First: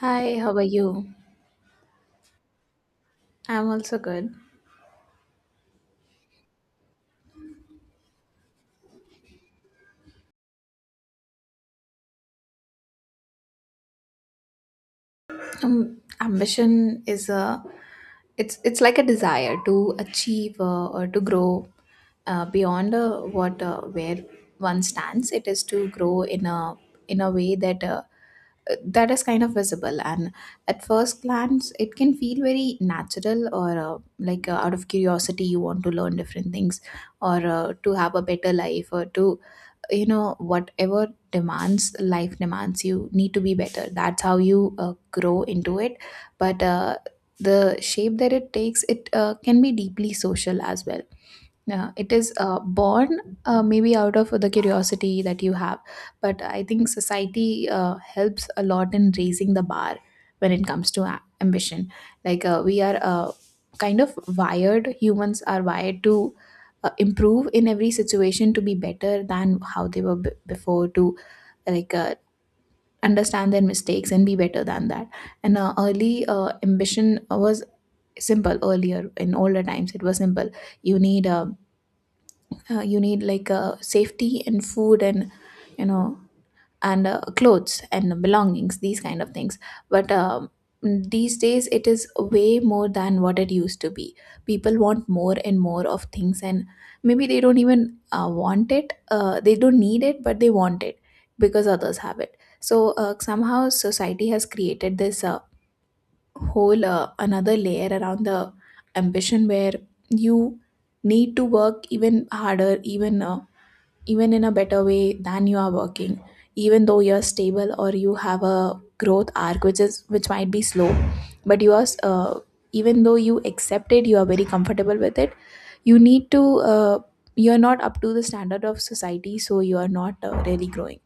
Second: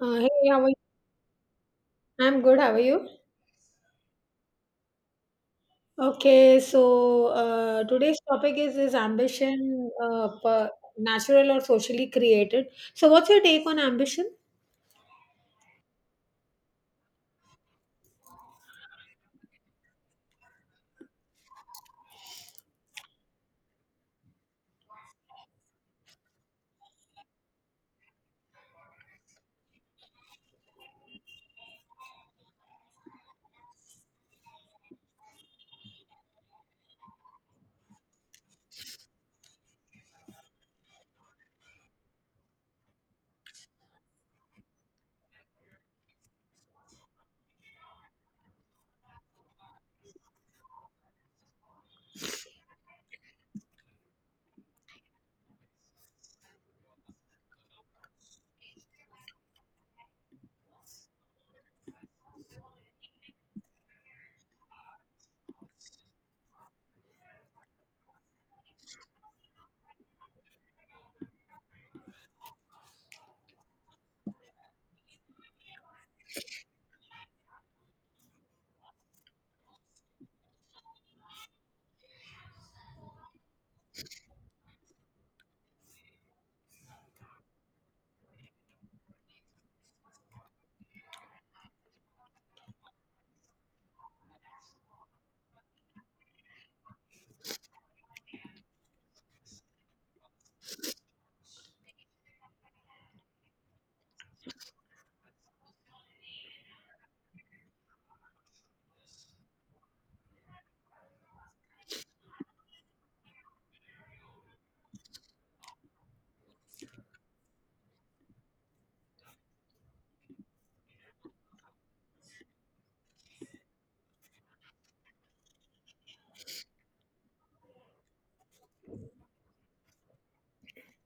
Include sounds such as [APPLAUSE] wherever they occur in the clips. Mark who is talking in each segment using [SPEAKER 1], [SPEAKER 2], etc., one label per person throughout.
[SPEAKER 1] Hi,
[SPEAKER 2] Hey,
[SPEAKER 1] how
[SPEAKER 2] how
[SPEAKER 1] are
[SPEAKER 2] are you?
[SPEAKER 1] you?
[SPEAKER 2] I'm good. How are you?
[SPEAKER 1] I'm also good.
[SPEAKER 2] Okay, so today's topic is ambition, natural or socially created. So, what's your take on ambition?
[SPEAKER 1] Ambition is a it's like a desire to achieve or to grow beyond what where one stands. It is to grow in a way that that is kind of visible, and at first glance it can feel very natural. Or like out of curiosity, you want to learn different things, or to have a better life, or to, you know, whatever demands life demands, you need to be better. That's how you grow into it. But the shape that it takes, it can be deeply social as well. Yeah, it is born maybe out of the curiosity that you have, but I think society helps a lot in raising the bar when it comes to ambition. Like we are kind of wired, humans are wired to improve in every situation, to be better than how they were before, to like understand their mistakes and be better than that. And early ambition was simple. Earlier, in older times, it was simple. You need you need, like safety and food and, you know, and clothes and belongings, these kind of things. But these days it is way more than what it used to be. People want more and more of things, and maybe they don't even want it. They don't need it, but they want it because others have it. So somehow society has created this whole another layer around the ambition, where you need to work even harder, even even in a better way than you are working. Even though you're stable, or you have a growth arc which is which might be slow, but you are even though you accept it, you are very comfortable with it, you need to uh, you are not up to the standard of society, so you are not really growing.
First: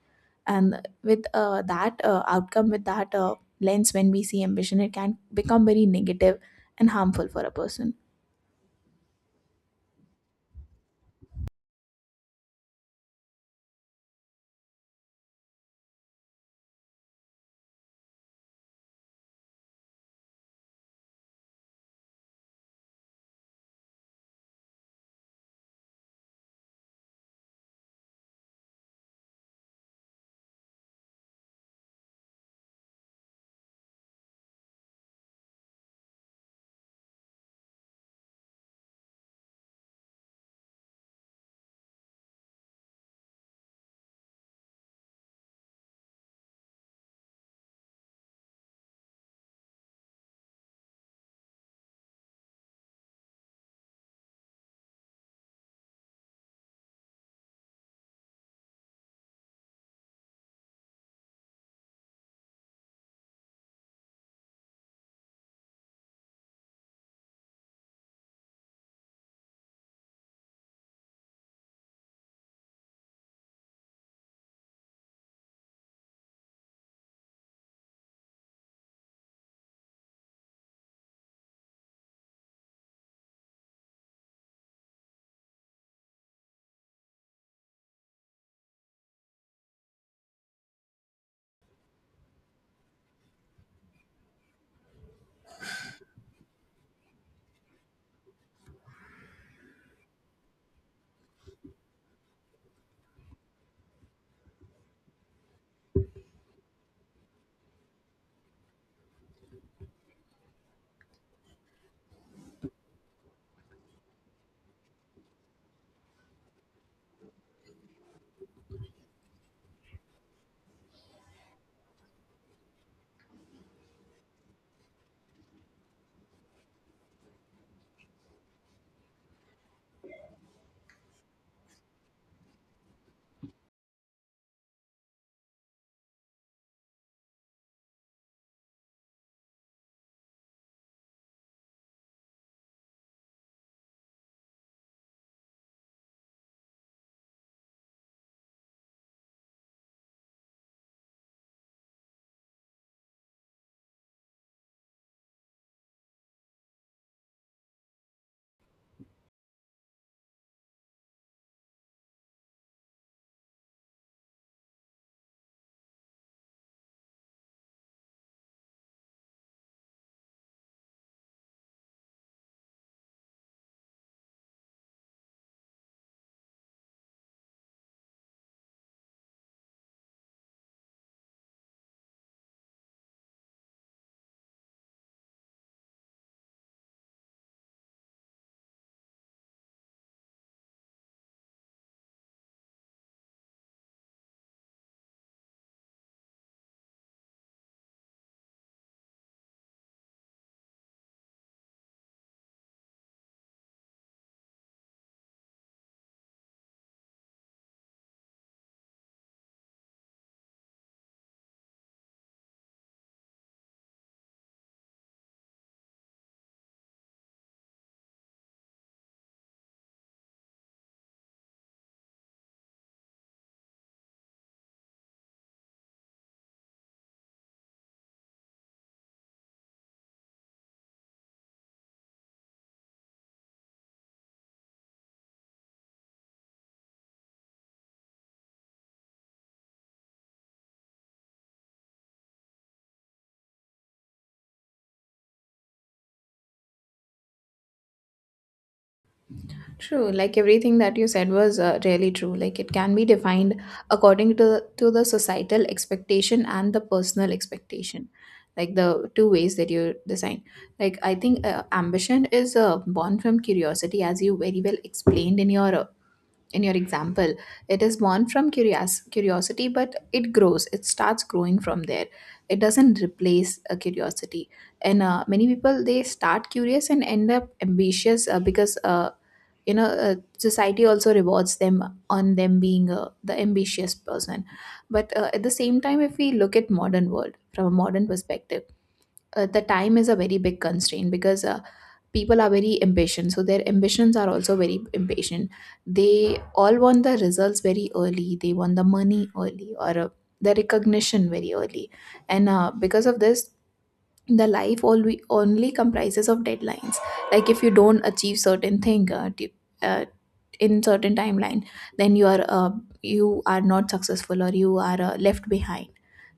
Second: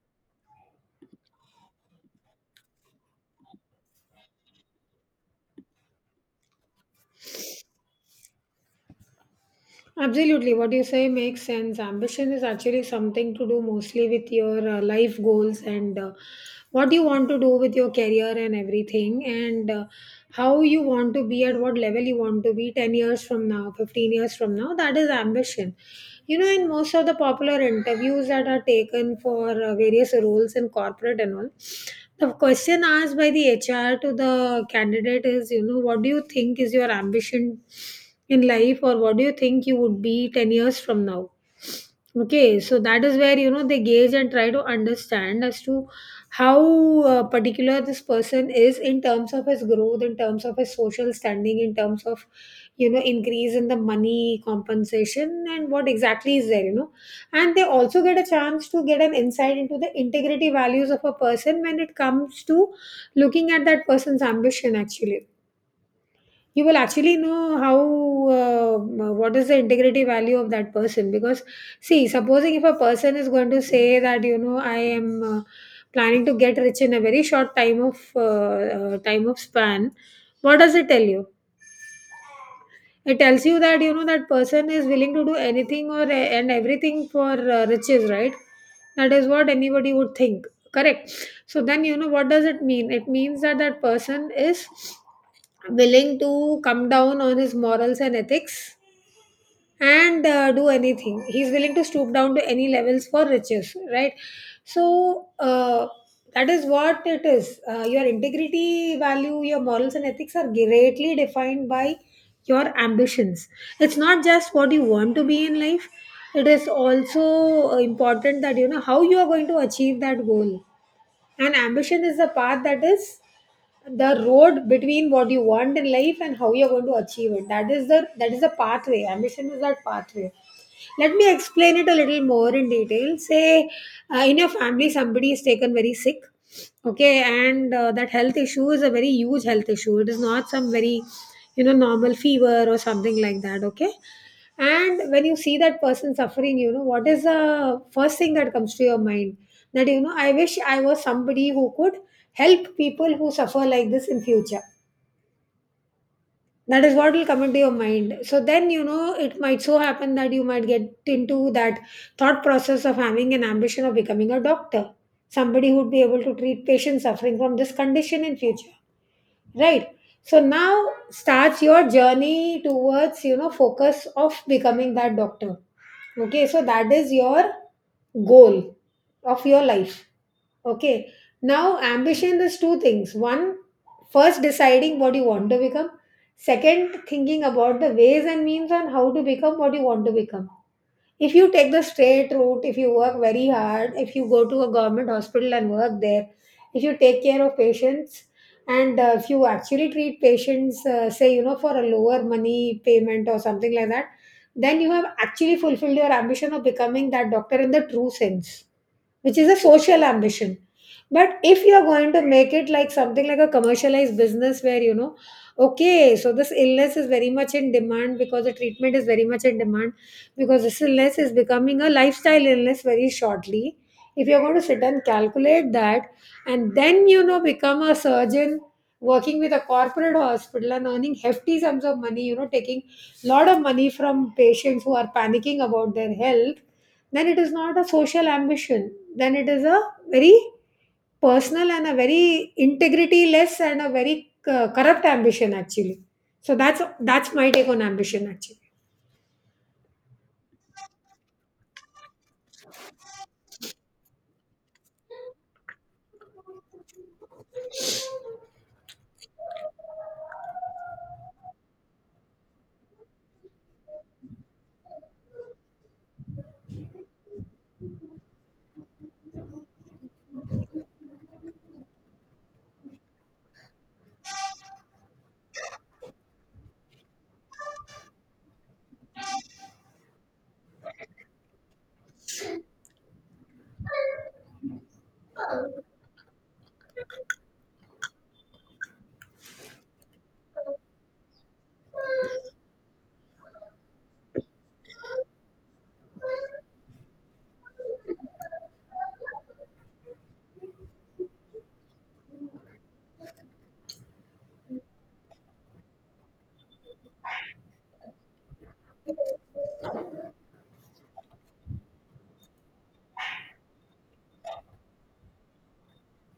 [SPEAKER 1] And with that outcome, with that lens, when we see ambition, it can become very negative and harmful for a person.
[SPEAKER 2] Absolutely, what you say makes sense. Ambition is actually something to do mostly with your life goals, and what you want to do with your career and everything, and how you want to be, at what level you want to be 10 years from now, 15 years from now. That is ambition. You know, in most of the popular interviews that are taken for various roles in corporate and all, the question asked by the HR to the candidate is, you know, what do you think is your ambition in life? Or what do you think you would be 10 years from now? Okay, so that is where, you know, they gauge and try to understand as to how particular this person is, in terms of his growth, in terms of his social standing, in terms of, you know, increase in the money compensation, and what exactly is there, you know. And they also get a chance to get an insight into the integrity values of a person when it comes to looking at that person's ambition. Actually, you will actually know how what is the integrity value of that person. Because see, supposing if a person is going to say that, you know, I am planning to get rich in a very short time of span, what does it tell you? It tells you that, you know, that person is willing to do anything, or and everything for riches, right? That is what anybody would think. Correct. So then, you know, what does it mean? It means that that person is willing to come down on his morals and ethics, and do anything. He's willing to stoop down to any levels for riches, right? So that is what it is. Your integrity, value, your morals, and ethics are greatly defined by your ambitions. It's not just what you want to be in life. It is also important that you know how you are going to achieve that goal. And ambition is the path, that is the road between what you want in life and how you're going to achieve it. That is the pathway. Ambition is that pathway. Let me explain it a little more in detail. Say, in your family, somebody is taken very sick. Okay, and that health issue is a very huge health issue. It is not some very, you know, normal fever or something like that. Okay, and when you see that person suffering, you know what is the first thing that comes to your mind? That, you know, I wish I was somebody who could help people who suffer like this in future. That is what will come into your mind. So then, you know, it might so happen that you might get into that thought process of having an ambition of becoming a doctor, somebody who would be able to treat patients suffering from this condition in future, right? So now starts your journey towards, you know, focus of becoming that doctor. Okay, so that is your goal of your life. Okay. Now, ambition is two things. One, first deciding what you want to become. Second, thinking about the ways and means on how to become what you want to become. If you take the straight route, if you work very hard, if you go to a government hospital and work there, if you take care of patients, and if you actually treat patients, say, you know, for a lower money payment or something like that, then you have actually fulfilled your ambition of becoming that doctor in the true sense, which is a social ambition. But if you're going to make it like something like a commercialized business where, you know, okay, so this illness is very much in demand because the treatment is very much in demand, because this illness is becoming a lifestyle illness very shortly. If you're going to sit and calculate that, and then, you know, become a surgeon working with a corporate hospital and earning hefty sums of money, you know, taking lot of money from patients who are panicking about their health, then it is not a social ambition. Then it is a very personal and a very integrity less and a very corrupt ambition actually. So that's my take on ambition actually.
[SPEAKER 1] True, like everything that you said was really true. Like, it can be defined according to the societal expectation and the personal expectation, like the two ways that you design. Like, I think ambition is born from curiosity, as you very well explained in your example. It is born from curiosity, but it grows, it starts growing from there. It doesn't replace a curiosity. And many people, they start curious and end up ambitious, because society also rewards them on them being the ambitious person. But at the same time, if we look at modern world from a modern perspective, the time is a very big constraint, because people are very impatient, so their ambitions are also very impatient. They all want the results very early, they want the money early, or the recognition very early. And because of this, the life only comprises of deadlines. Like, if you don't achieve certain thing uh, in certain timeline, then you are not successful, or you are left behind,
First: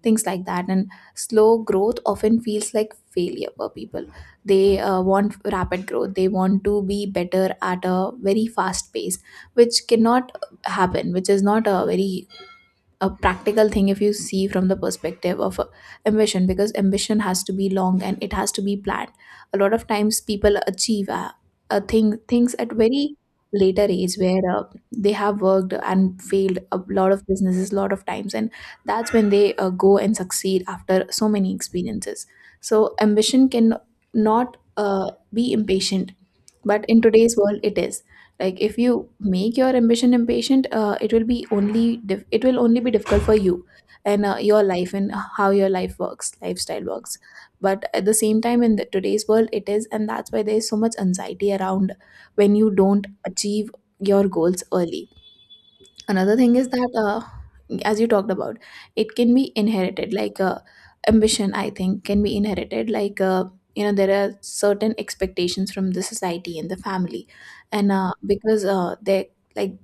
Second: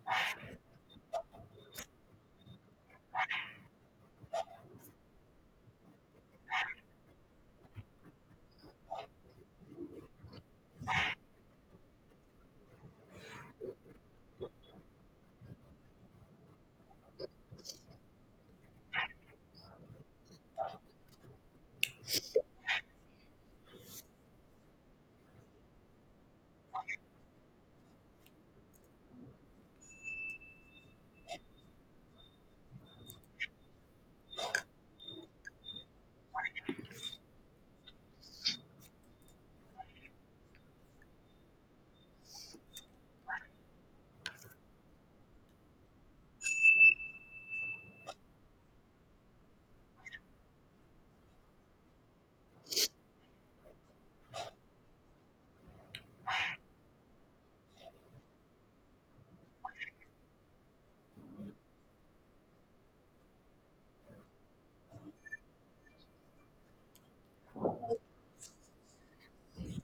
[SPEAKER 1] things like that. And slow growth often feels like failure for people. They want rapid growth, they want to be better at a very fast pace, which cannot happen, which is not a very a practical thing if you see from the perspective of ambition, because ambition has to be long and it has to be planned. A lot of times people achieve a thing things at very later age, where they have worked and failed a lot of businesses a lot of times, and that's when they go and succeed after so many experiences. So ambition can not be impatient, but in today's world it is. Like, if you make your ambition impatient, it will only be difficult for you and your life, and how your life works lifestyle works. But at the same time, in the, today's world it is, and that's why there is so much anxiety around when you don't achieve your goals early. Another thing is that as you talked about, it can be inherited. Like ambition, I think, can be inherited. Like you know, there are certain expectations from the society and the family. And because they, like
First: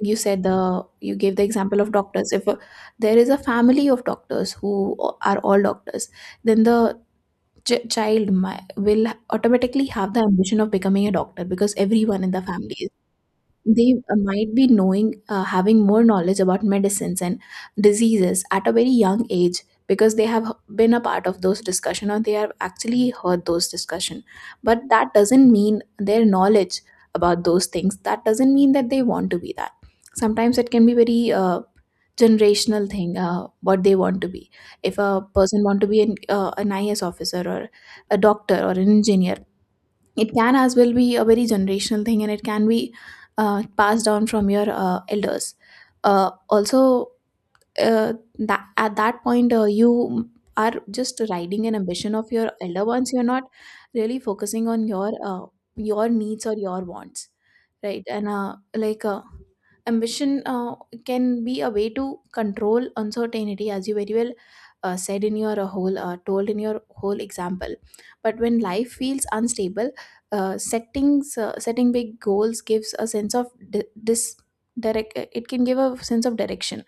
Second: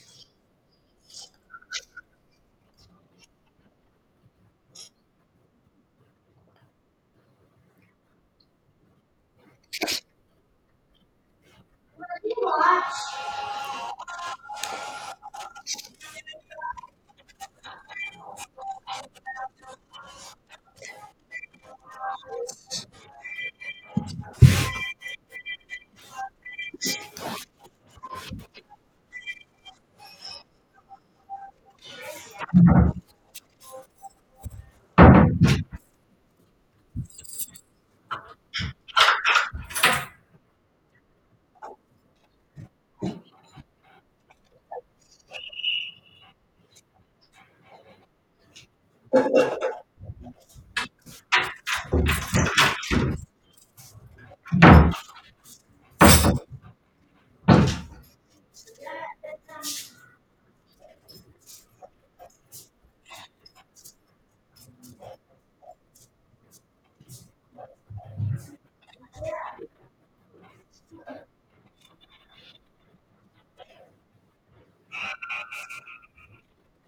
[SPEAKER 1] you said, the, you gave the example of doctors. If there is a family of doctors who are all doctors, then the will automatically have the ambition of becoming a doctor, because everyone in the family, they might be knowing having more knowledge about medicines and diseases at a very young age, because they have been a part of those discussion, or they have actually heard those discussion. But that doesn't mean their knowledge about those things, that doesn't mean that they want to be that. Sometimes it can be very generational thing, what they want to be. If a person want to be an IS officer, or a doctor, or an engineer, it can as well be a very generational thing, and it can be passed down from your elders also uh, that at that point, you are just riding an ambition of your elder ones. You're not really focusing on your needs or your wants, right? And like ambition can be a way to control uncertainty, as you very well said in your whole told in your whole example. But when life feels unstable, setting big goals gives a sense of di- dis- direct it can give a sense of direction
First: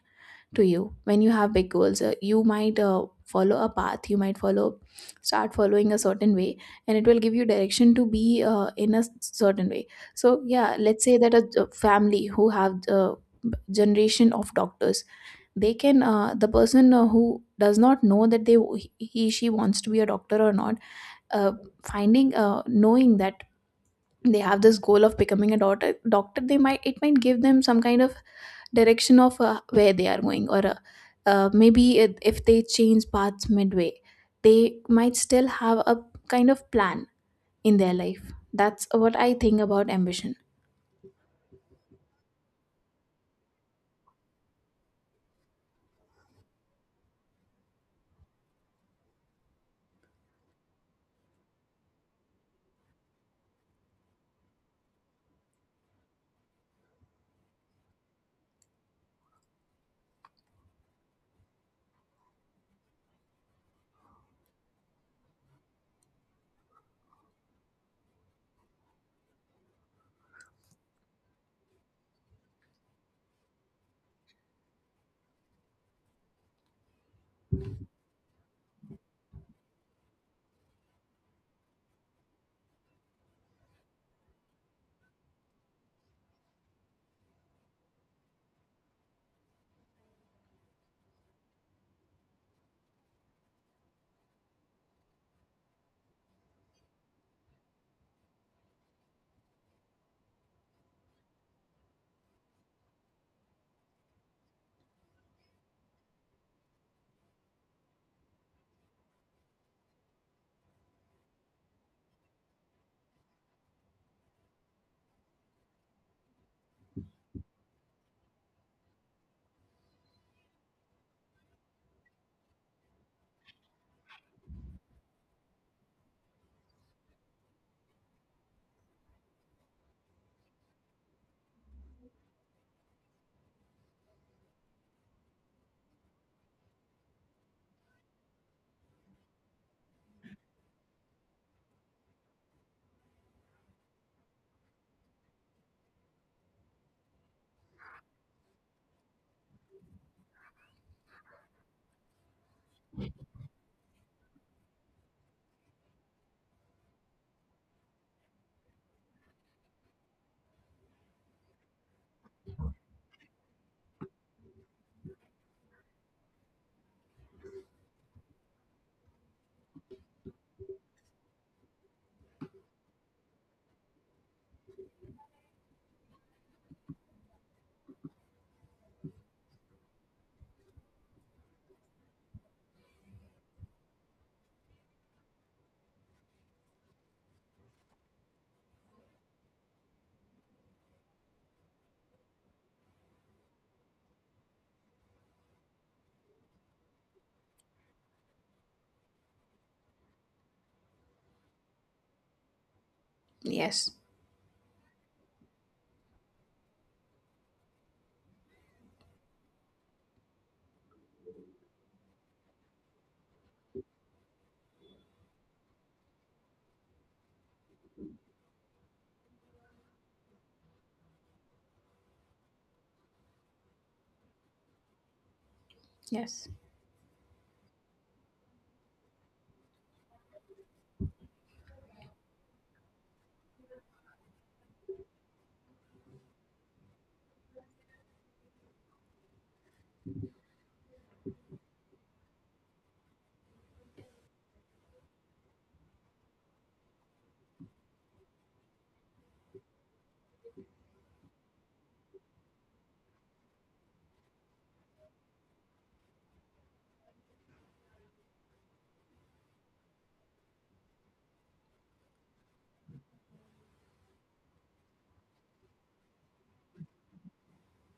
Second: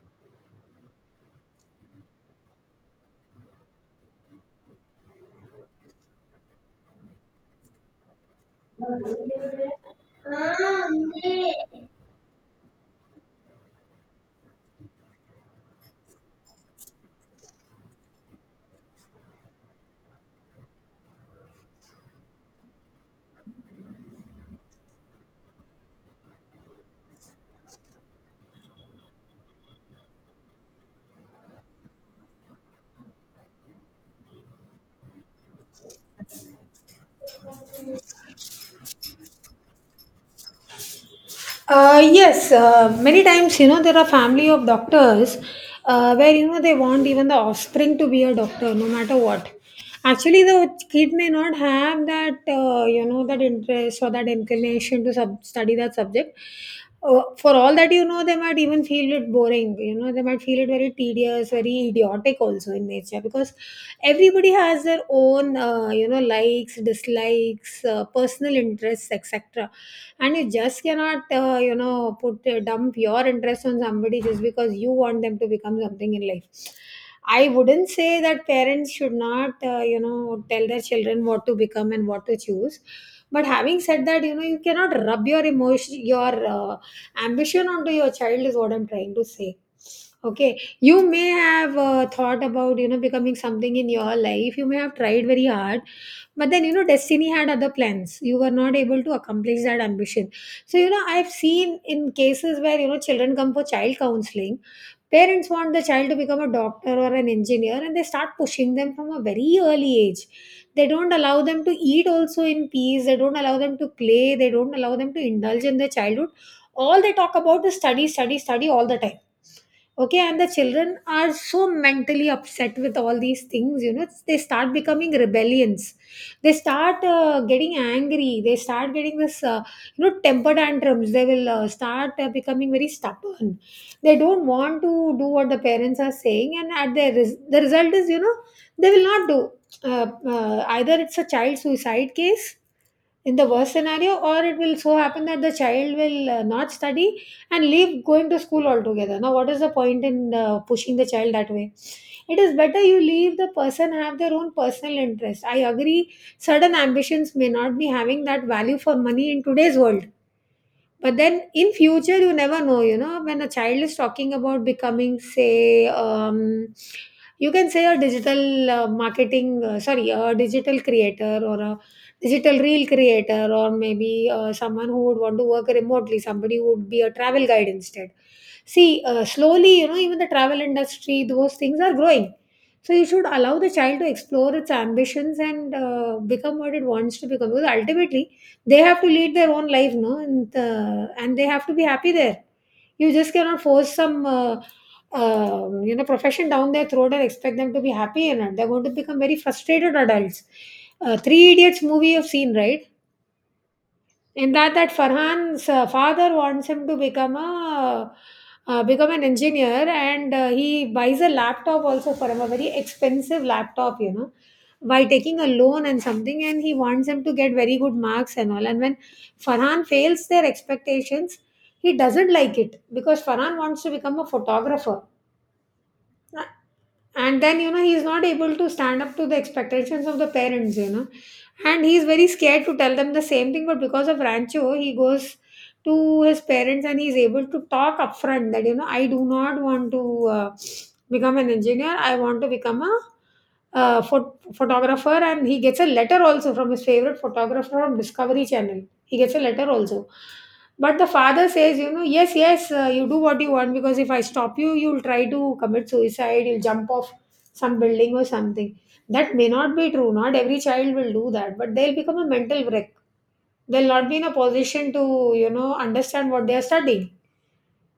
[SPEAKER 1] to you. When you have big goals, you might follow a path you might follow start following a certain way, and it will give you direction to be certain way. So yeah, let's say that a family who have generation of doctors, they can the person who does not know that they he she wants to be a doctor or not, uh, finding knowing that they have this goal of becoming a doctor, they might it might give them some kind of direction of where they are going, or if they change paths midway, they might still have a kind of plan in their life. That's what I think about ambition.
[SPEAKER 2] Yes, many times, you know, there are family of doctors, where, you know, they want even the offspring to be a doctor no matter what. Actually, the kid may not have that, you know, that interest or that inclination to study that subject. For all that you know, they might even feel it boring. You know, they might feel it very tedious, very idiotic also in nature, because everybody has their own, you know, likes, dislikes, personal interests, etc. And you just cannot, you know, put dump your interest on somebody just because you want them to become something in life. I wouldn't say that parents should not, you know, tell their children what to become and what to choose. But having said that, you know, you cannot rub your emotion, your ambition onto your child, is what I'm trying to say. Okay, you may have thought about, you know, becoming something in your life. You may have tried very hard, but then, you know, destiny had other plans. You were not able to accomplish that ambition. So, you know, I've seen in cases where, you know, children come for child counseling. Parents want the child to become a doctor or an engineer, and they start pushing them from a very early age. They don't allow them to eat also in peace. They don't allow them to play. They don't allow them to indulge in their childhood. All they talk about is study, study, study, all the time. Okay, and the children are so mentally upset with all these things, you know. They start becoming rebellions. They start getting angry. They start getting this, you know, temper tantrums. They will start becoming very stubborn. They don't want to do what the parents are saying, and at their the result is, you know, they will not do, uh, either it's a child suicide case in the worst scenario, or it will so happen that the child will not study and leave going to school altogether. Now what is the point in pushing the child that way? It is better you leave the person have their own personal interest. I agree, certain ambitions may not be having that value for money in today's world, but then in future you never know. You know, when a child is talking about becoming, say, you can say a digital marketing sorry a digital creator, or a digital reel creator, or maybe someone who would want to work remotely, somebody who would be a travel guide instead. See, slowly, you know, even the travel industry, those things are growing. So you should allow the child to explore its ambitions and become what it wants to become, because ultimately they have to lead their own life, no, and they have to be happy there. You just cannot force some, you know, profession down their throat and expect them to be happy in it. They're going to become very frustrated adults. Three Idiots movie you've seen, right?
[SPEAKER 1] Yes,
[SPEAKER 2] In that, that Farhan's father wants him to become a become an engineer, and he buys a laptop also for him, a very expensive laptop, you know, by taking a loan and something, and he wants him to get very good marks and all. And when Farhan fails their expectations, he doesn't like it, because Farhan wants to become a photographer.
[SPEAKER 1] yes.
[SPEAKER 2] And then, you know, he's not able to stand up to the expectations of the parents, you know, and he's very scared to tell them the same thing. But because of Rancho, he goes to his parents and he's able to talk upfront, that, you know, I do not want to become an engineer, I want to become a photographer. And he gets a letter also from his favorite photographer from Discovery Channel, he gets a letter also. But the father says, you know, yes, yes, you do what you want, because if I stop you, you'll try to commit suicide, you'll jump off some building or something. That may not be true. Not every child will do that, but they'll become a mental wreck. They'll not be in a position to, you know, understand what they are studying.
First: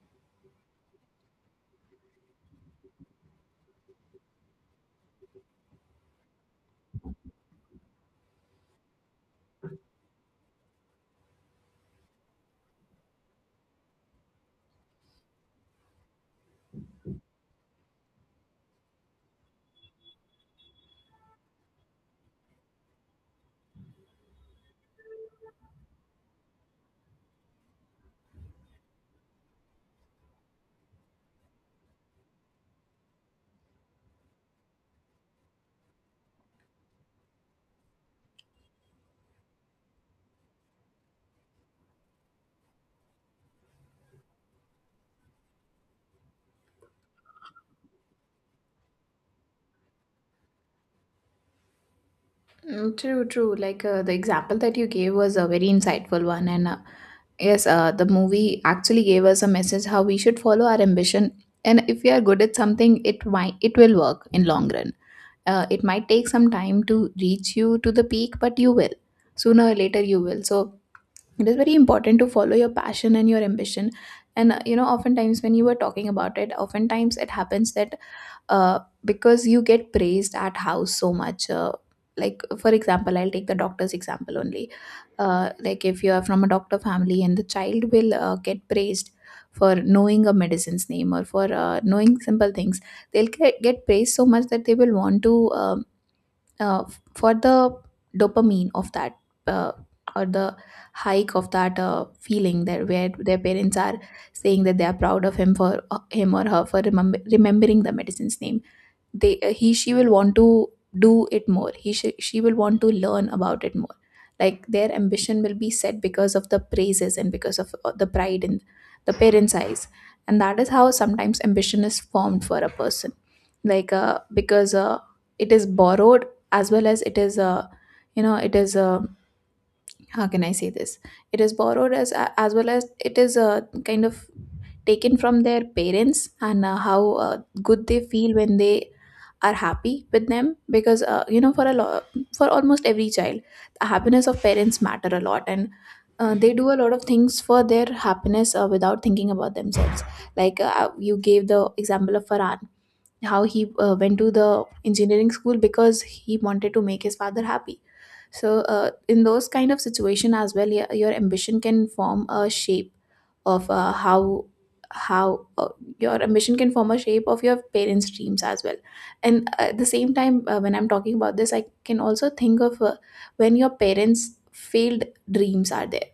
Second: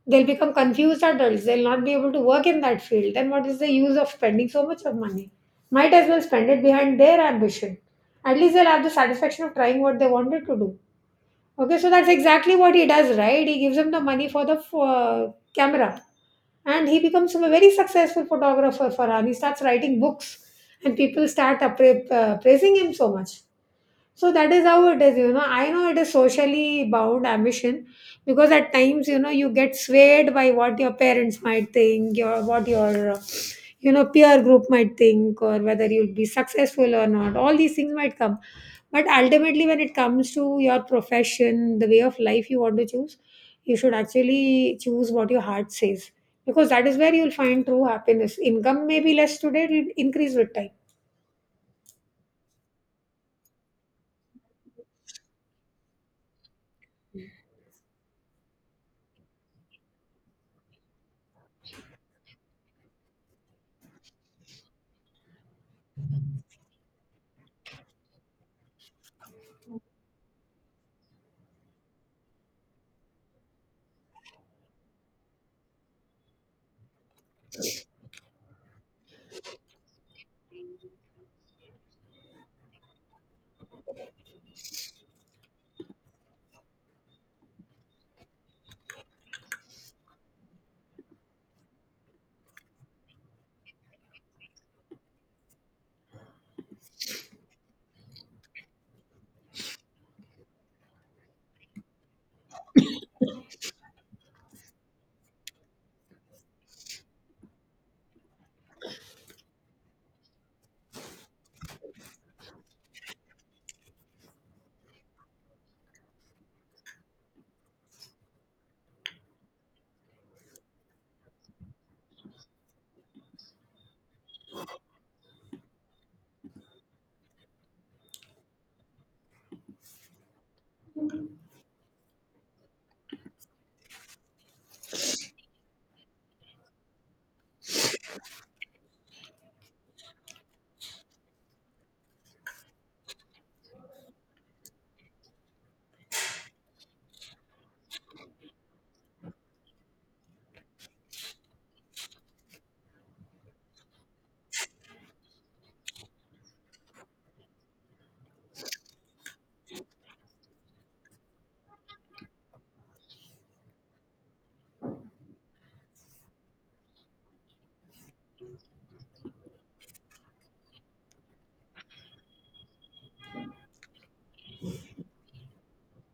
[SPEAKER 2] They'll become confused adults. They'll not be able to work in that field. Then what is the use of spending so much of money? Might as well spend it behind their ambition. At least they'll have the satisfaction of trying what they wanted to do. Okay, so that's exactly what he does, right? He gives him the money for the camera, and he becomes a very successful photographer. Farhan, he starts writing books, and people start praising him so much. So that is how it is, you know. I know it is socially bound ambition because at times, you know, you get swayed by what your parents might think, your what your you know peer group might think, or whether you'll be successful or not. All these things might come, but ultimately, when it comes to your profession, the way of life you want to choose, you should actually choose what your heart says because that is where you'll find true happiness. Income may be less today; it will increase with time.
[SPEAKER 1] Mm, true, true. Like the example that you gave was a very insightful one. And yes, the movie actually gave us a message how we should follow our ambition. And if we are good at something, it might, it will work in long run. It might take some time to reach you to the peak, but you will sooner or later you will. So it is very important to follow your passion and your ambition. And you know, oftentimes when you were talking about it, oftentimes it happens that uh, because you get praised at house so much, like for example I'll take the doctor's example only. Like, if you are from a doctor family, and the child will get praised for knowing a medicine's name, or for knowing simple things, they'll get praised so much that they will want to for the dopamine of that, uh, or the hike of that feeling, that where their parents are saying that they are proud of him, for him or her, for remembering the medicine's name, they he she will want to do it more. He she will want to learn about it more. Like, their ambition will be set because of the praises and because of the pride in the parents eyes. And that is how sometimes ambition is formed for a person. Like because it is borrowed, as well as it is it is how can I say this? It is borrowed as well as it is kind of taken from their parents and how uh, good they feel when they are happy with them, because for a lot for almost every child, the happiness of parents matter a lot, and they do a lot of things for their happiness without thinking about themselves. Like, you gave the example of Farhan, how he went to the engineering school because he wanted to make his father happy. So in those kind of situation as well, your ambition can form a shape of how your ambition can form a shape of your parents' dreams as well. And at the same time, when I'm talking about this, I can also think of when your parents' failed dreams are there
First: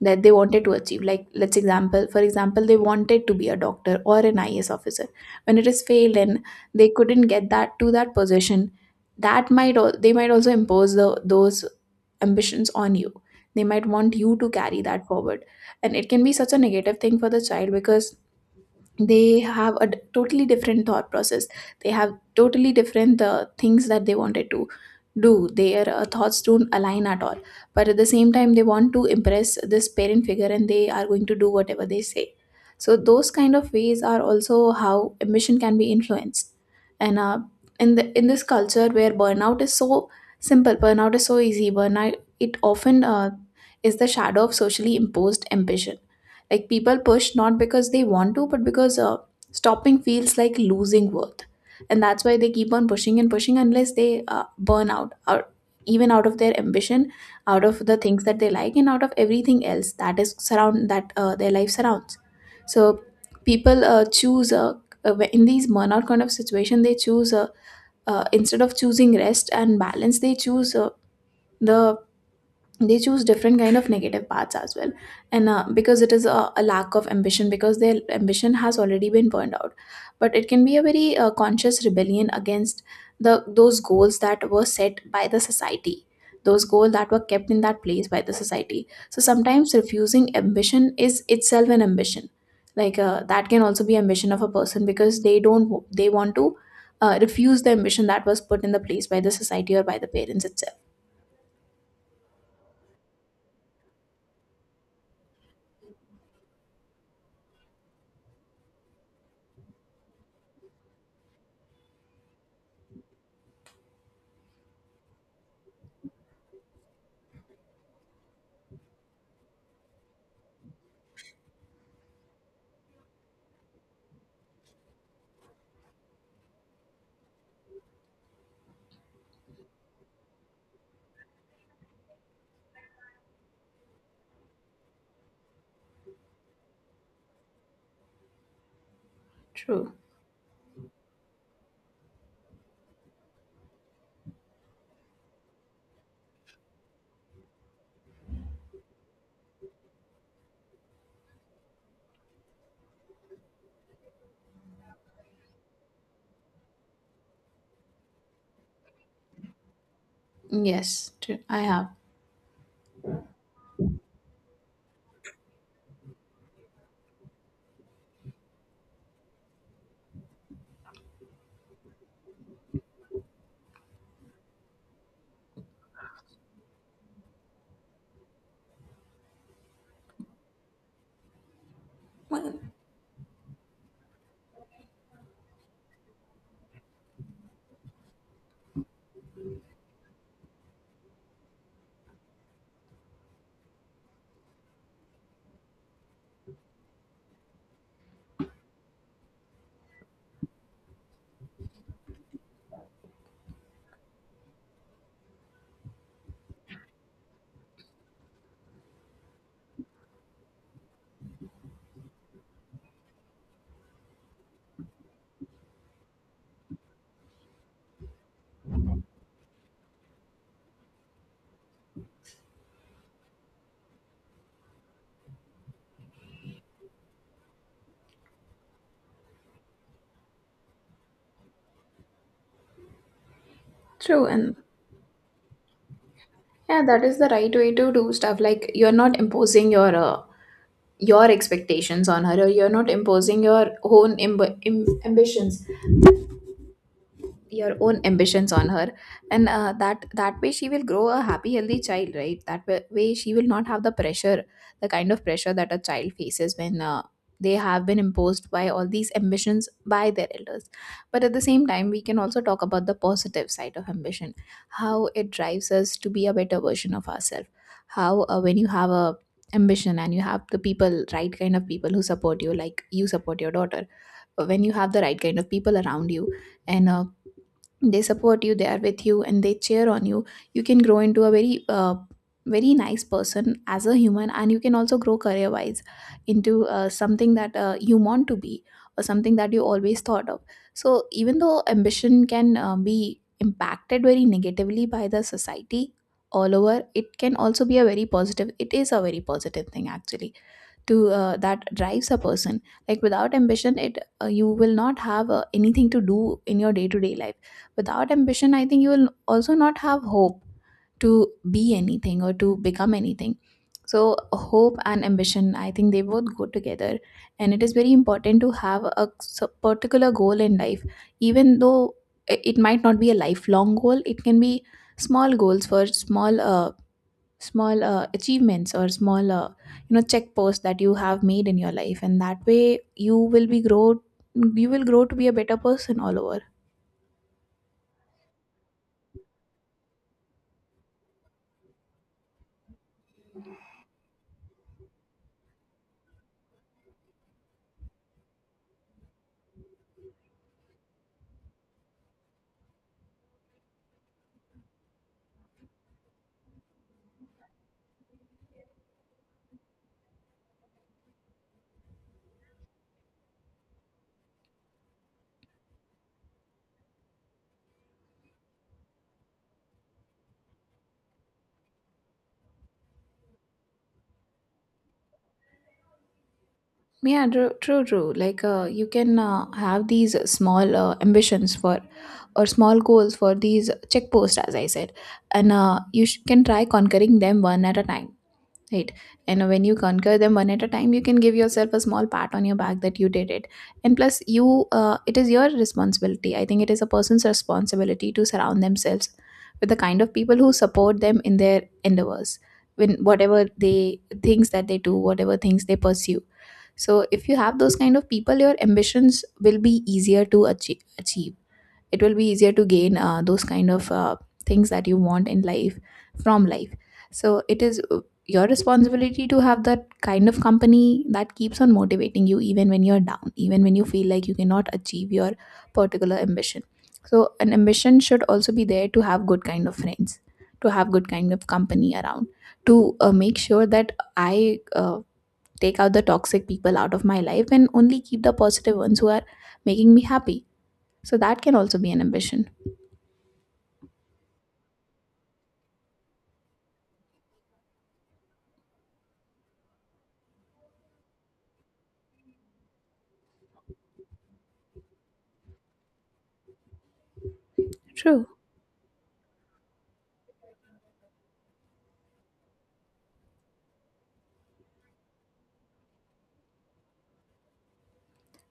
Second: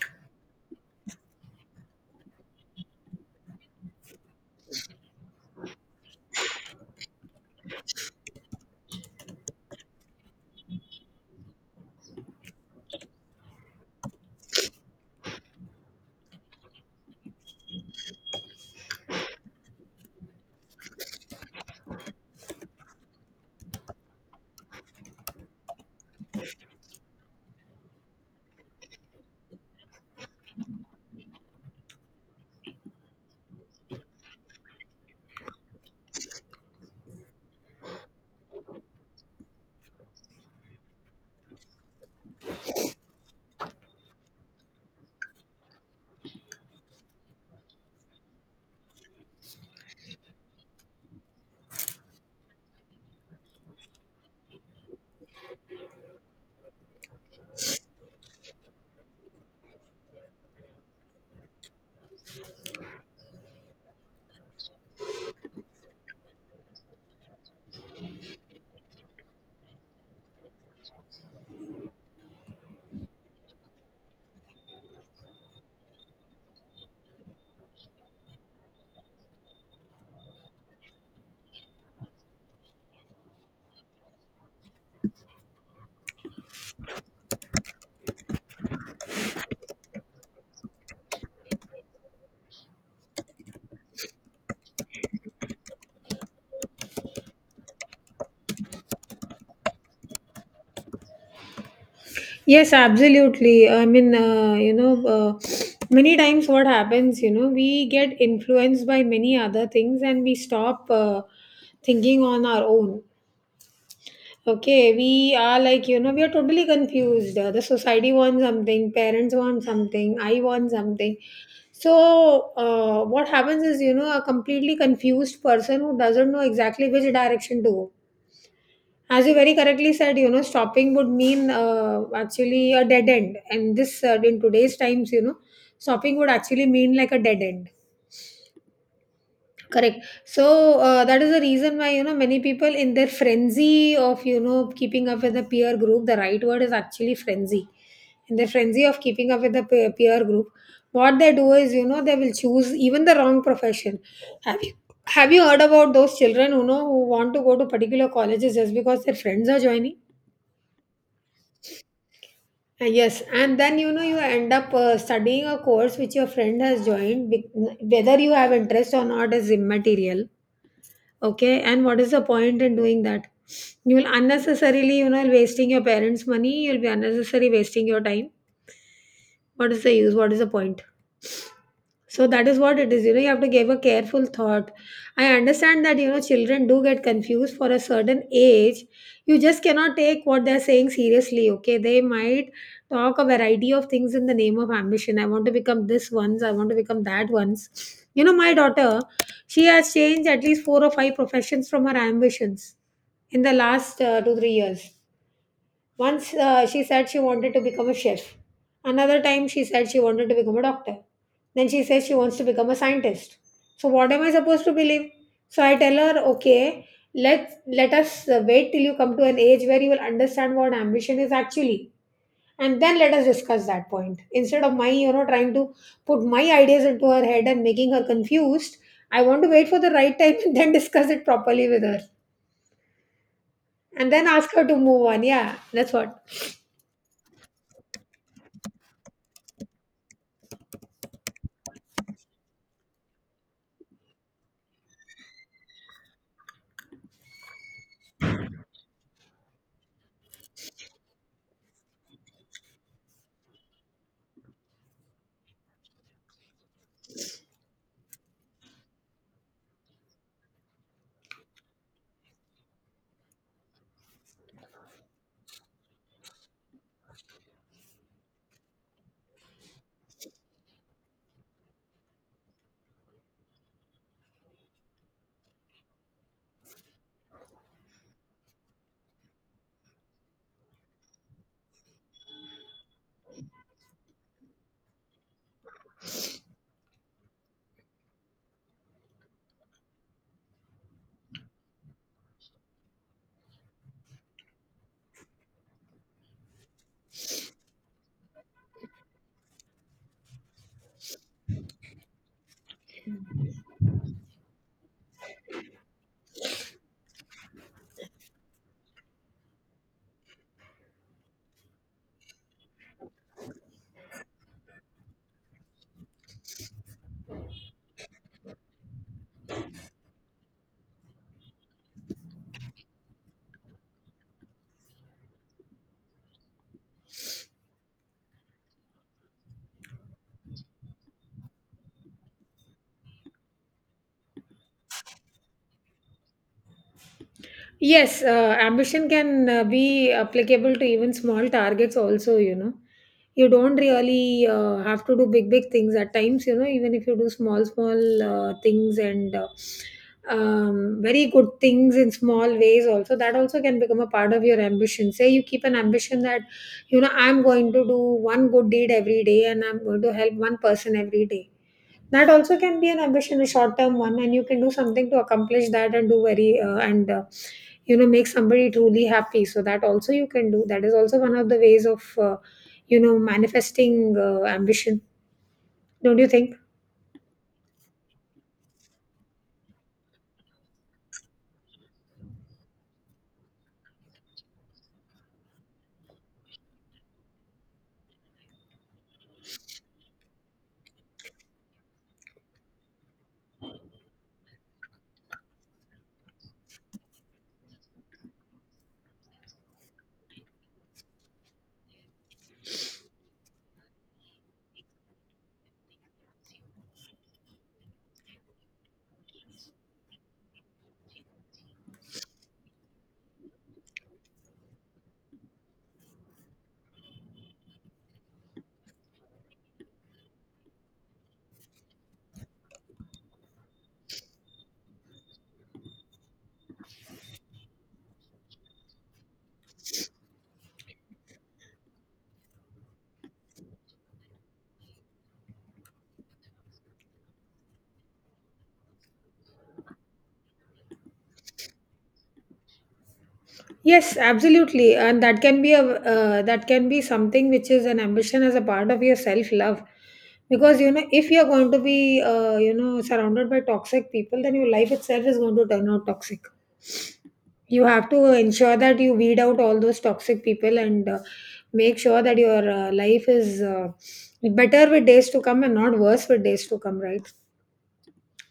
[SPEAKER 1] that they wanted to achieve. Like, let's example for example, they wanted to be a doctor or an IAS officer. When it is failed and they couldn't get that to that position, they might also impose those ambitions on you. They might want you to carry that forward, and it can be such a negative thing for the child because they have a totally different thought process. They have totally different things that they wanted to do. Their thoughts don't align at all, but at the same time they want to impress this parent figure, and they are going to do whatever they say. So those kind of ways are also how ambition can be influenced. And in the in this culture where burnout is so simple, burnout is so easy, burnout, it often is the shadow of socially imposed ambition. Like, people push not because they want to, but because stopping feels like losing worth. And that's why they keep on pushing and pushing unless they burn out, or even out of their ambition, out of the things that they like, and out of everything else that is surround that their life surrounds. So people choose, in these burnout kind of situation, they choose, instead of choosing rest and balance, they choose the they choose different kind of negative paths as well. And because it is a lack of ambition, because their ambition has already been burned out. But it can be a very conscious rebellion against the those goals that were set by the society, those goals that were kept in that place by the society. So sometimes refusing ambition is itself an ambition. Like, that can also be ambition of a person because they don't, they want to refuse the ambition that was put in the place by the society or by the parents itself.
[SPEAKER 2] Yes, absolutely. I mean, you know, many times what happens, you know, we get influenced by many other things and we stop thinking on our own. Okay, we are like, you know, we are totally confused. The society wants something, parents want something, I want something. So, what happens is, you know, a completely confused person who doesn't know exactly which direction to go, as you very correctly said, you know, stopping would mean actually a dead end. And this, in today's times, you know, stopping would actually mean like a dead end.
[SPEAKER 1] True.
[SPEAKER 2] Correct. So that is the reason why, you know, many people in their frenzy of, you know, keeping up with the peer group, the right word is actually frenzy. In their frenzy of keeping up with the peer group, what they do is, you know, they will choose even the wrong profession. Have you, have you heard about those children, you know, who want to go to particular colleges just because their friends are joining?
[SPEAKER 1] Yes, true, I have.
[SPEAKER 2] Yes, and then you know you end up studying a course which your friend has joined, whether you have interest or not is immaterial. Okay, and what is the point in doing that? You will unnecessarily, you know, wasting your parents' money. You'll be unnecessarily wasting your time. What is the use? What is the point? So that is what it is. You know, you have to give a careful thought. I understand that, you know, children do get confused for a certain age. You just cannot take what they're saying seriously, okay? They might talk a variety of things in the name of ambition. I want to become this once, I want to become that once. You know, my daughter, she has changed at least 4 or 5 professions from her ambitions in the last two, 3 years. Once she said she wanted to become a chef. Another time she said she wanted to become a doctor. Then she says she wants to become a scientist. So what am I supposed to believe? So I tell her, okay, let us wait till you come to an age where you will understand what ambition is actually, and then let us discuss that point. Instead of my, you know, trying to put my ideas into her head and making her confused, I want to wait for the right time [LAUGHS] and then discuss it properly with her, and
[SPEAKER 1] True,
[SPEAKER 2] then ask
[SPEAKER 1] and
[SPEAKER 2] her to move on. Yeah, that's what.
[SPEAKER 1] yeah, that is the right way to do stuff. Like, you're not imposing your expectations on her, or you're not imposing your own ambitions, your own ambitions on her. And that way she will grow a happy, healthy child, right? That way she will not have the pressure, the kind of pressure that a child faces when they have been imposed by all these ambitions by their elders. But at the same time, we can also talk about the positive side of ambition, how it drives us to be a better version of ourselves. How, when you have a ambition and you have the people right kind of people who support you, like you support your daughter, when you have the right kind of people around you, and they support you, they are with you, and they cheer on you, you can grow into a very very nice person as a human, and you can also grow career wise into something that you want to be, or something that you always thought of. So even though ambition can be impacted very negatively by the society, all over, it can also be a very positive it is a very positive thing actually, to that drives a person. Like, without ambition, it you will not have anything to do in your day to day life. Without ambition, I think you will also not have hope to be anything or to become anything. So hope and ambition, I think they both go together, and it is very important to have a particular goal in life. Even though it might not be a lifelong goal, it can be small goals for small achievements, or small, checkposts that you have made in your life, and that way you will be grow you will grow to be a better person all over.
[SPEAKER 2] Yes, ambition can be applicable to even small targets also, you know. You don't really have to do big, big things at times, you know, even if you do small, small things and very good things in small ways also, that also can become a part of your ambition. Say you keep an ambition that, you know, I'm going to do one good deed every day and I'm going to help one person every day, that also can be an ambition, a short-term one, and you can do something to accomplish that and do very and you know make somebody truly happy. So that also you can do. That is also one of the ways of you know manifesting ambition. Don't you think?
[SPEAKER 1] Yeah, true, true, true. Like, you can have these small ambitions for, or small goals for these checkposts, as I said. And you can try conquering them one at a time. Right. And when you conquer them one at a time, you can give yourself a small pat on your back that you did it. And plus, it is your responsibility. I think it is a person's responsibility to surround themselves with the kind of people who support them in their endeavors, when whatever they things that they do, whatever things they pursue. So if you have those kind of people, your ambitions will be easier to achieve. It will be easier to gain, those kind of things that you want in life from life. So it is, your responsibility to have that kind of company that keeps on motivating you, even when you're down, even when you feel like you cannot achieve your particular ambition. So an ambition should also be there to have good kind of friends, to have good kind of company around, to make sure that I take out the toxic people out of my life and only keep the positive ones who are making me happy. So that can also be an ambition.
[SPEAKER 2] Yes, absolutely, and that can be a that can be something which is an ambition as a part of your self-love, because you know if you're going to be you know surrounded by toxic people, then your life itself is going to turn out toxic. You have
[SPEAKER 1] True.
[SPEAKER 2] to ensure that you weed out all those toxic people and make sure that your life is better with days to come and not worse with days to come, right?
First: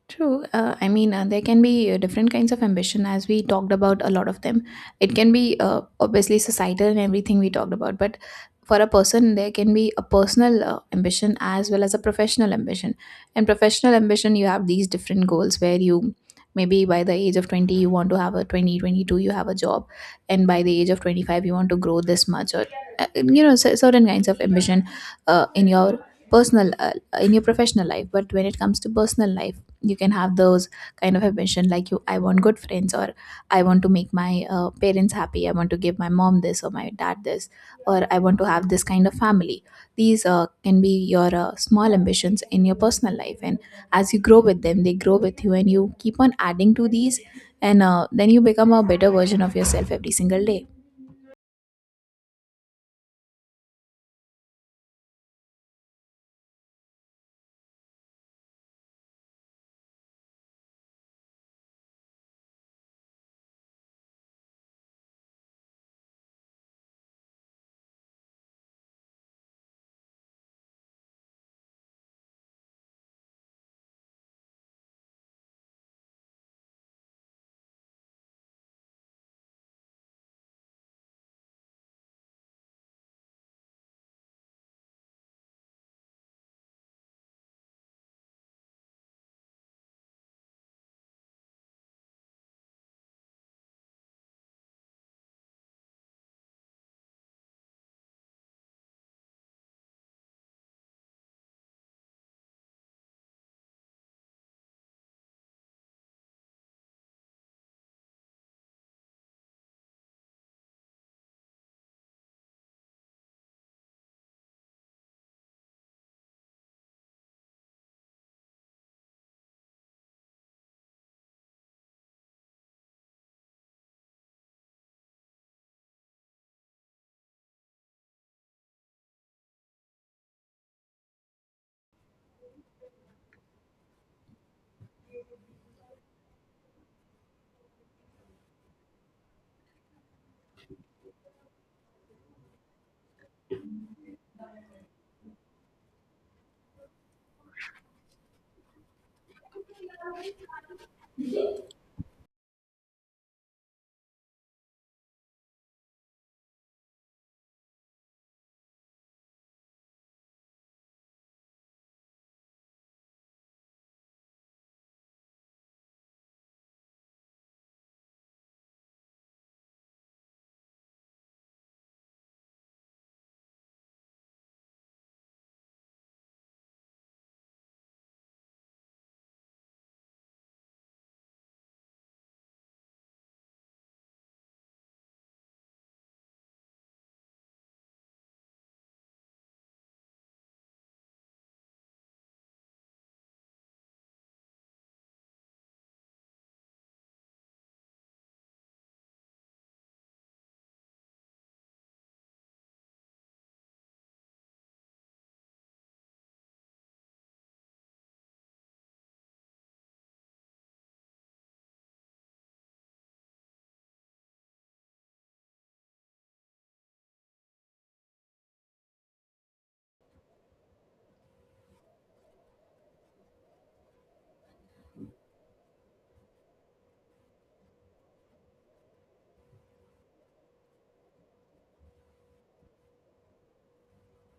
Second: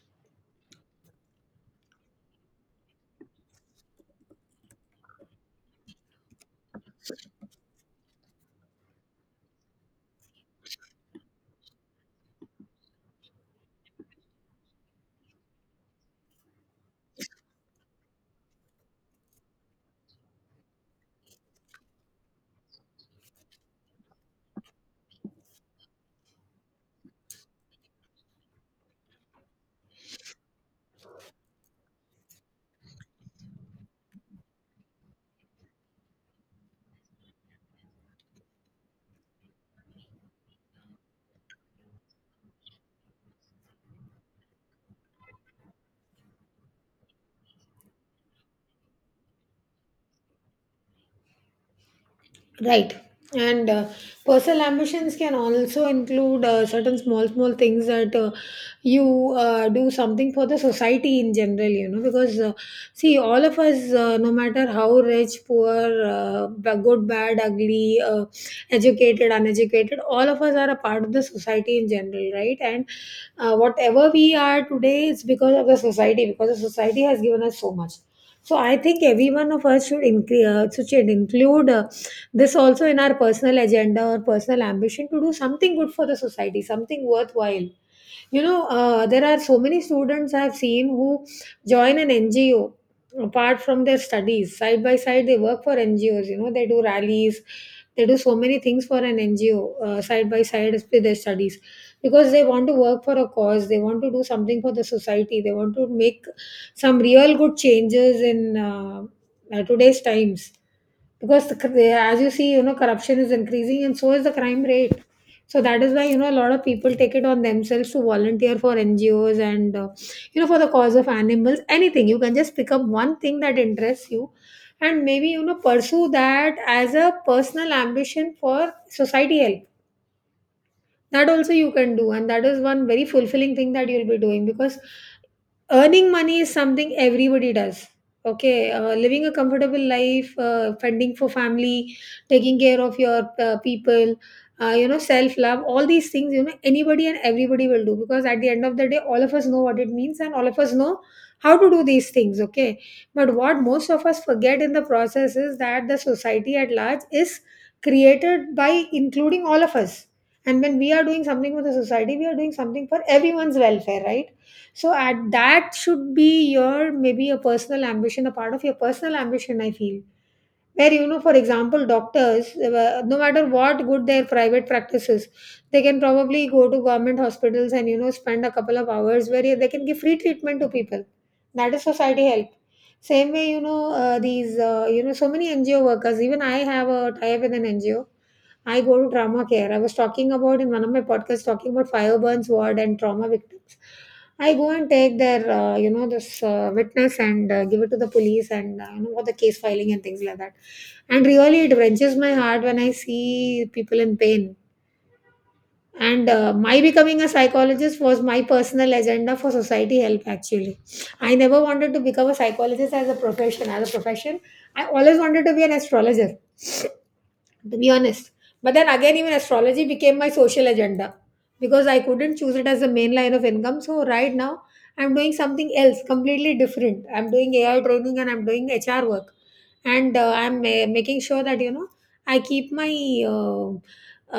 [SPEAKER 1] True. I mean, there can be different kinds of ambition, as we talked about a lot of them. It can be, obviously, societal and everything we talked about, but for a person, there can be a personal ambition as well as a professional ambition. And professional ambition, you have these different goals where you, maybe by the age of 20, you want to have a 2022, you have a job, and by the age of 25, you want to grow this much, or certain kinds of ambition in your personal in your professional life. But when it comes to personal life, you can have those kind of ambition, like you, I want good friends, or I want to make my parents happy, I want to give my mom this or my dad this, or I want to have this kind of family. These can be your small ambitions in your personal life, and as you grow with them, they grow with you, and you keep on adding to these, and then you become a better version of yourself every single day.
[SPEAKER 2] Right. And personal ambitions can also include certain small, small things that you do something for the society in general, you know, because see, all of us, no matter how rich, poor, good, bad, ugly, educated, uneducated, all of us are a part of the society in general, right? And whatever we are today is because of the society, because the society has given us so much. So I think every one of us should, should include. This also in our personal agenda or personal ambition to do something good for the society, something worthwhile. You know, there are so many students I've seen who join an NGO apart from their studies. Side by side they work for NGOs, you know, they do rallies, they do so many things for an NGO side by side with their studies, because they want to work for a cause, they want to do something for the society, they want to make some real good changes in today's times, because as you see, you know, corruption is increasing and so is the crime rate. So that is why, you know, a lot of people take it on themselves to volunteer for NGOs and you know for the cause of animals, anything. You can just pick up one thing that interests you and maybe you know pursue that as a personal ambition for society help. That also you can do, and that is one very fulfilling thing that you'll be doing, because earning money is something everybody does, okay? Living a comfortable life, funding for family, taking care of your people, you know, self love, all these things, you know, anybody and everybody will do, because at the end of the day all of us know what it means and all of us know how to do these things, okay? But what most of us forget in the process is that the society at large is created by including all of us, and when we are doing something for the society we are doing something for everyone's welfare, right? So at that should be your maybe a personal ambition, a part of your personal ambition, I feel. Where, you know, for example, doctors, no matter what good their private practice is, they can probably go to government hospitals and you know spend a couple of hours where they can give free treatment to people. That is society help. Same way, you know, these you know so many NGO workers. Even I have a tie up with an NGO. I go to trauma care. I was talking about in one of my podcasts talking about fire burns ward and trauma victims. I go and take their, you know, this witness and give it to the police and you know what the case filing and things like that. And really, it wrenches my heart when I see people in pain. And my becoming a psychologist was my personal agenda for society help. Actually, I never wanted to become a psychologist as a profession. As a profession, I always wanted to be an astrologer, to be honest. But then again, even astrology became my social agenda because I couldn't choose it as a main line of income. So right now, I'm doing something else completely different. I'm doing AI training and I'm doing HR work, and I'm making sure that you know I keep my uh,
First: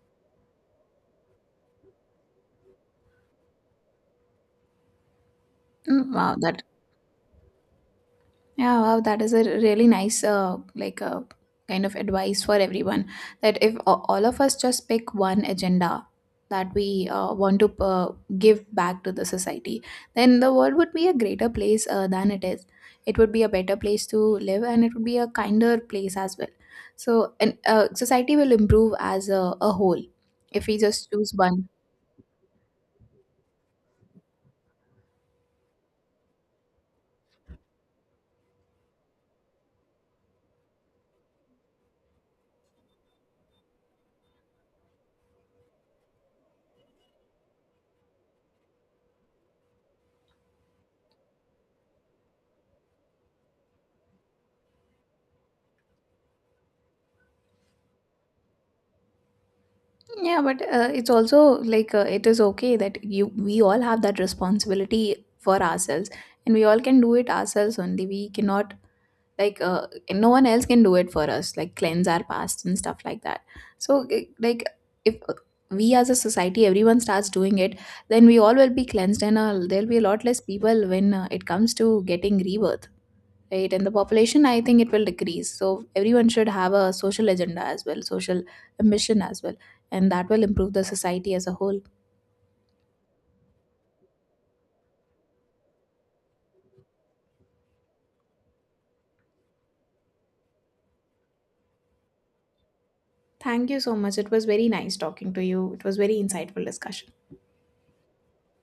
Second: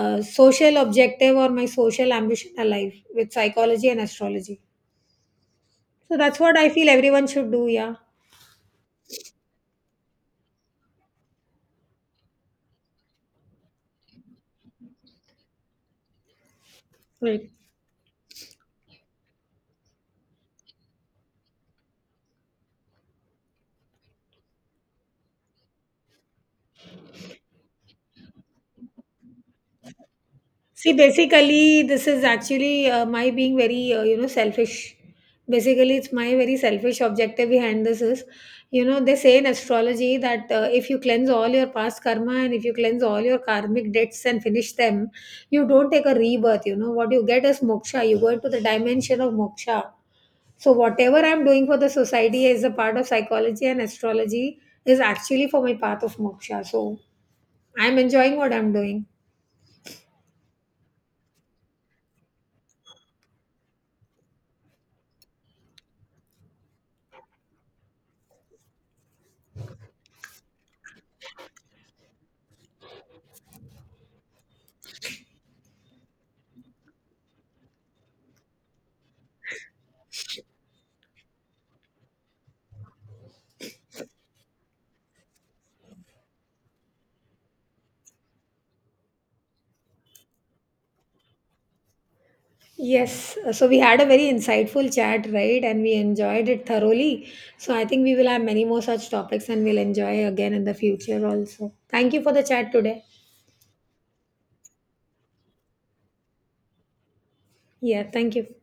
[SPEAKER 2] social objective or my social ambition alive with psychology and astrology.
[SPEAKER 1] Mm,
[SPEAKER 2] So
[SPEAKER 1] wow,
[SPEAKER 2] that's what
[SPEAKER 1] that...
[SPEAKER 2] I feel everyone should do. Yeah.
[SPEAKER 1] Yeah, wow, that is a really nice, like a kind of advice for everyone, that if a- all of us just pick one agenda that we
[SPEAKER 2] Right.
[SPEAKER 1] want to give back to the society, then the world would be a greater place than it is. It would be a better place to live, and it would be a kinder place as well. So, and society will improve as a whole if we
[SPEAKER 2] See,
[SPEAKER 1] just choose one.
[SPEAKER 2] basically, this is actually my being very, you know, selfish. Basically, it's my very selfish objective behind this is, you know, they say in astrology that if you cleanse all your past karma and if you cleanse all your karmic debts and finish them, you don't take a rebirth. You know, what you get is moksha. You go into the dimension of moksha. So, whatever I'm doing for the society is a part of psychology and astrology is actually for my path of moksha. So, I'm enjoying what I'm doing.
[SPEAKER 1] Yeah, but it's also like, it is okay that you we all have that responsibility for ourselves, and we all can do it ourselves only. We cannot, like, no one else can do it for us, like cleanse our past and stuff like that. So like, if we, as a society, everyone starts doing it, then we all will be cleansed, and there'll be a lot less people when it comes to getting rebirth, right? And the population, I think it will decrease. So everyone should have a social agenda as well, social mission as well, and that will improve the society as a whole.
[SPEAKER 2] Yes, so we had a very insightful chat, right? And we enjoyed it thoroughly. So I think we will have many more such topics and we'll enjoy again in the future also. Thank you for the chat today.
[SPEAKER 1] Thank you so much, it was very nice talking to you, it was very insightful discussion.
[SPEAKER 2] Yeah, thank you.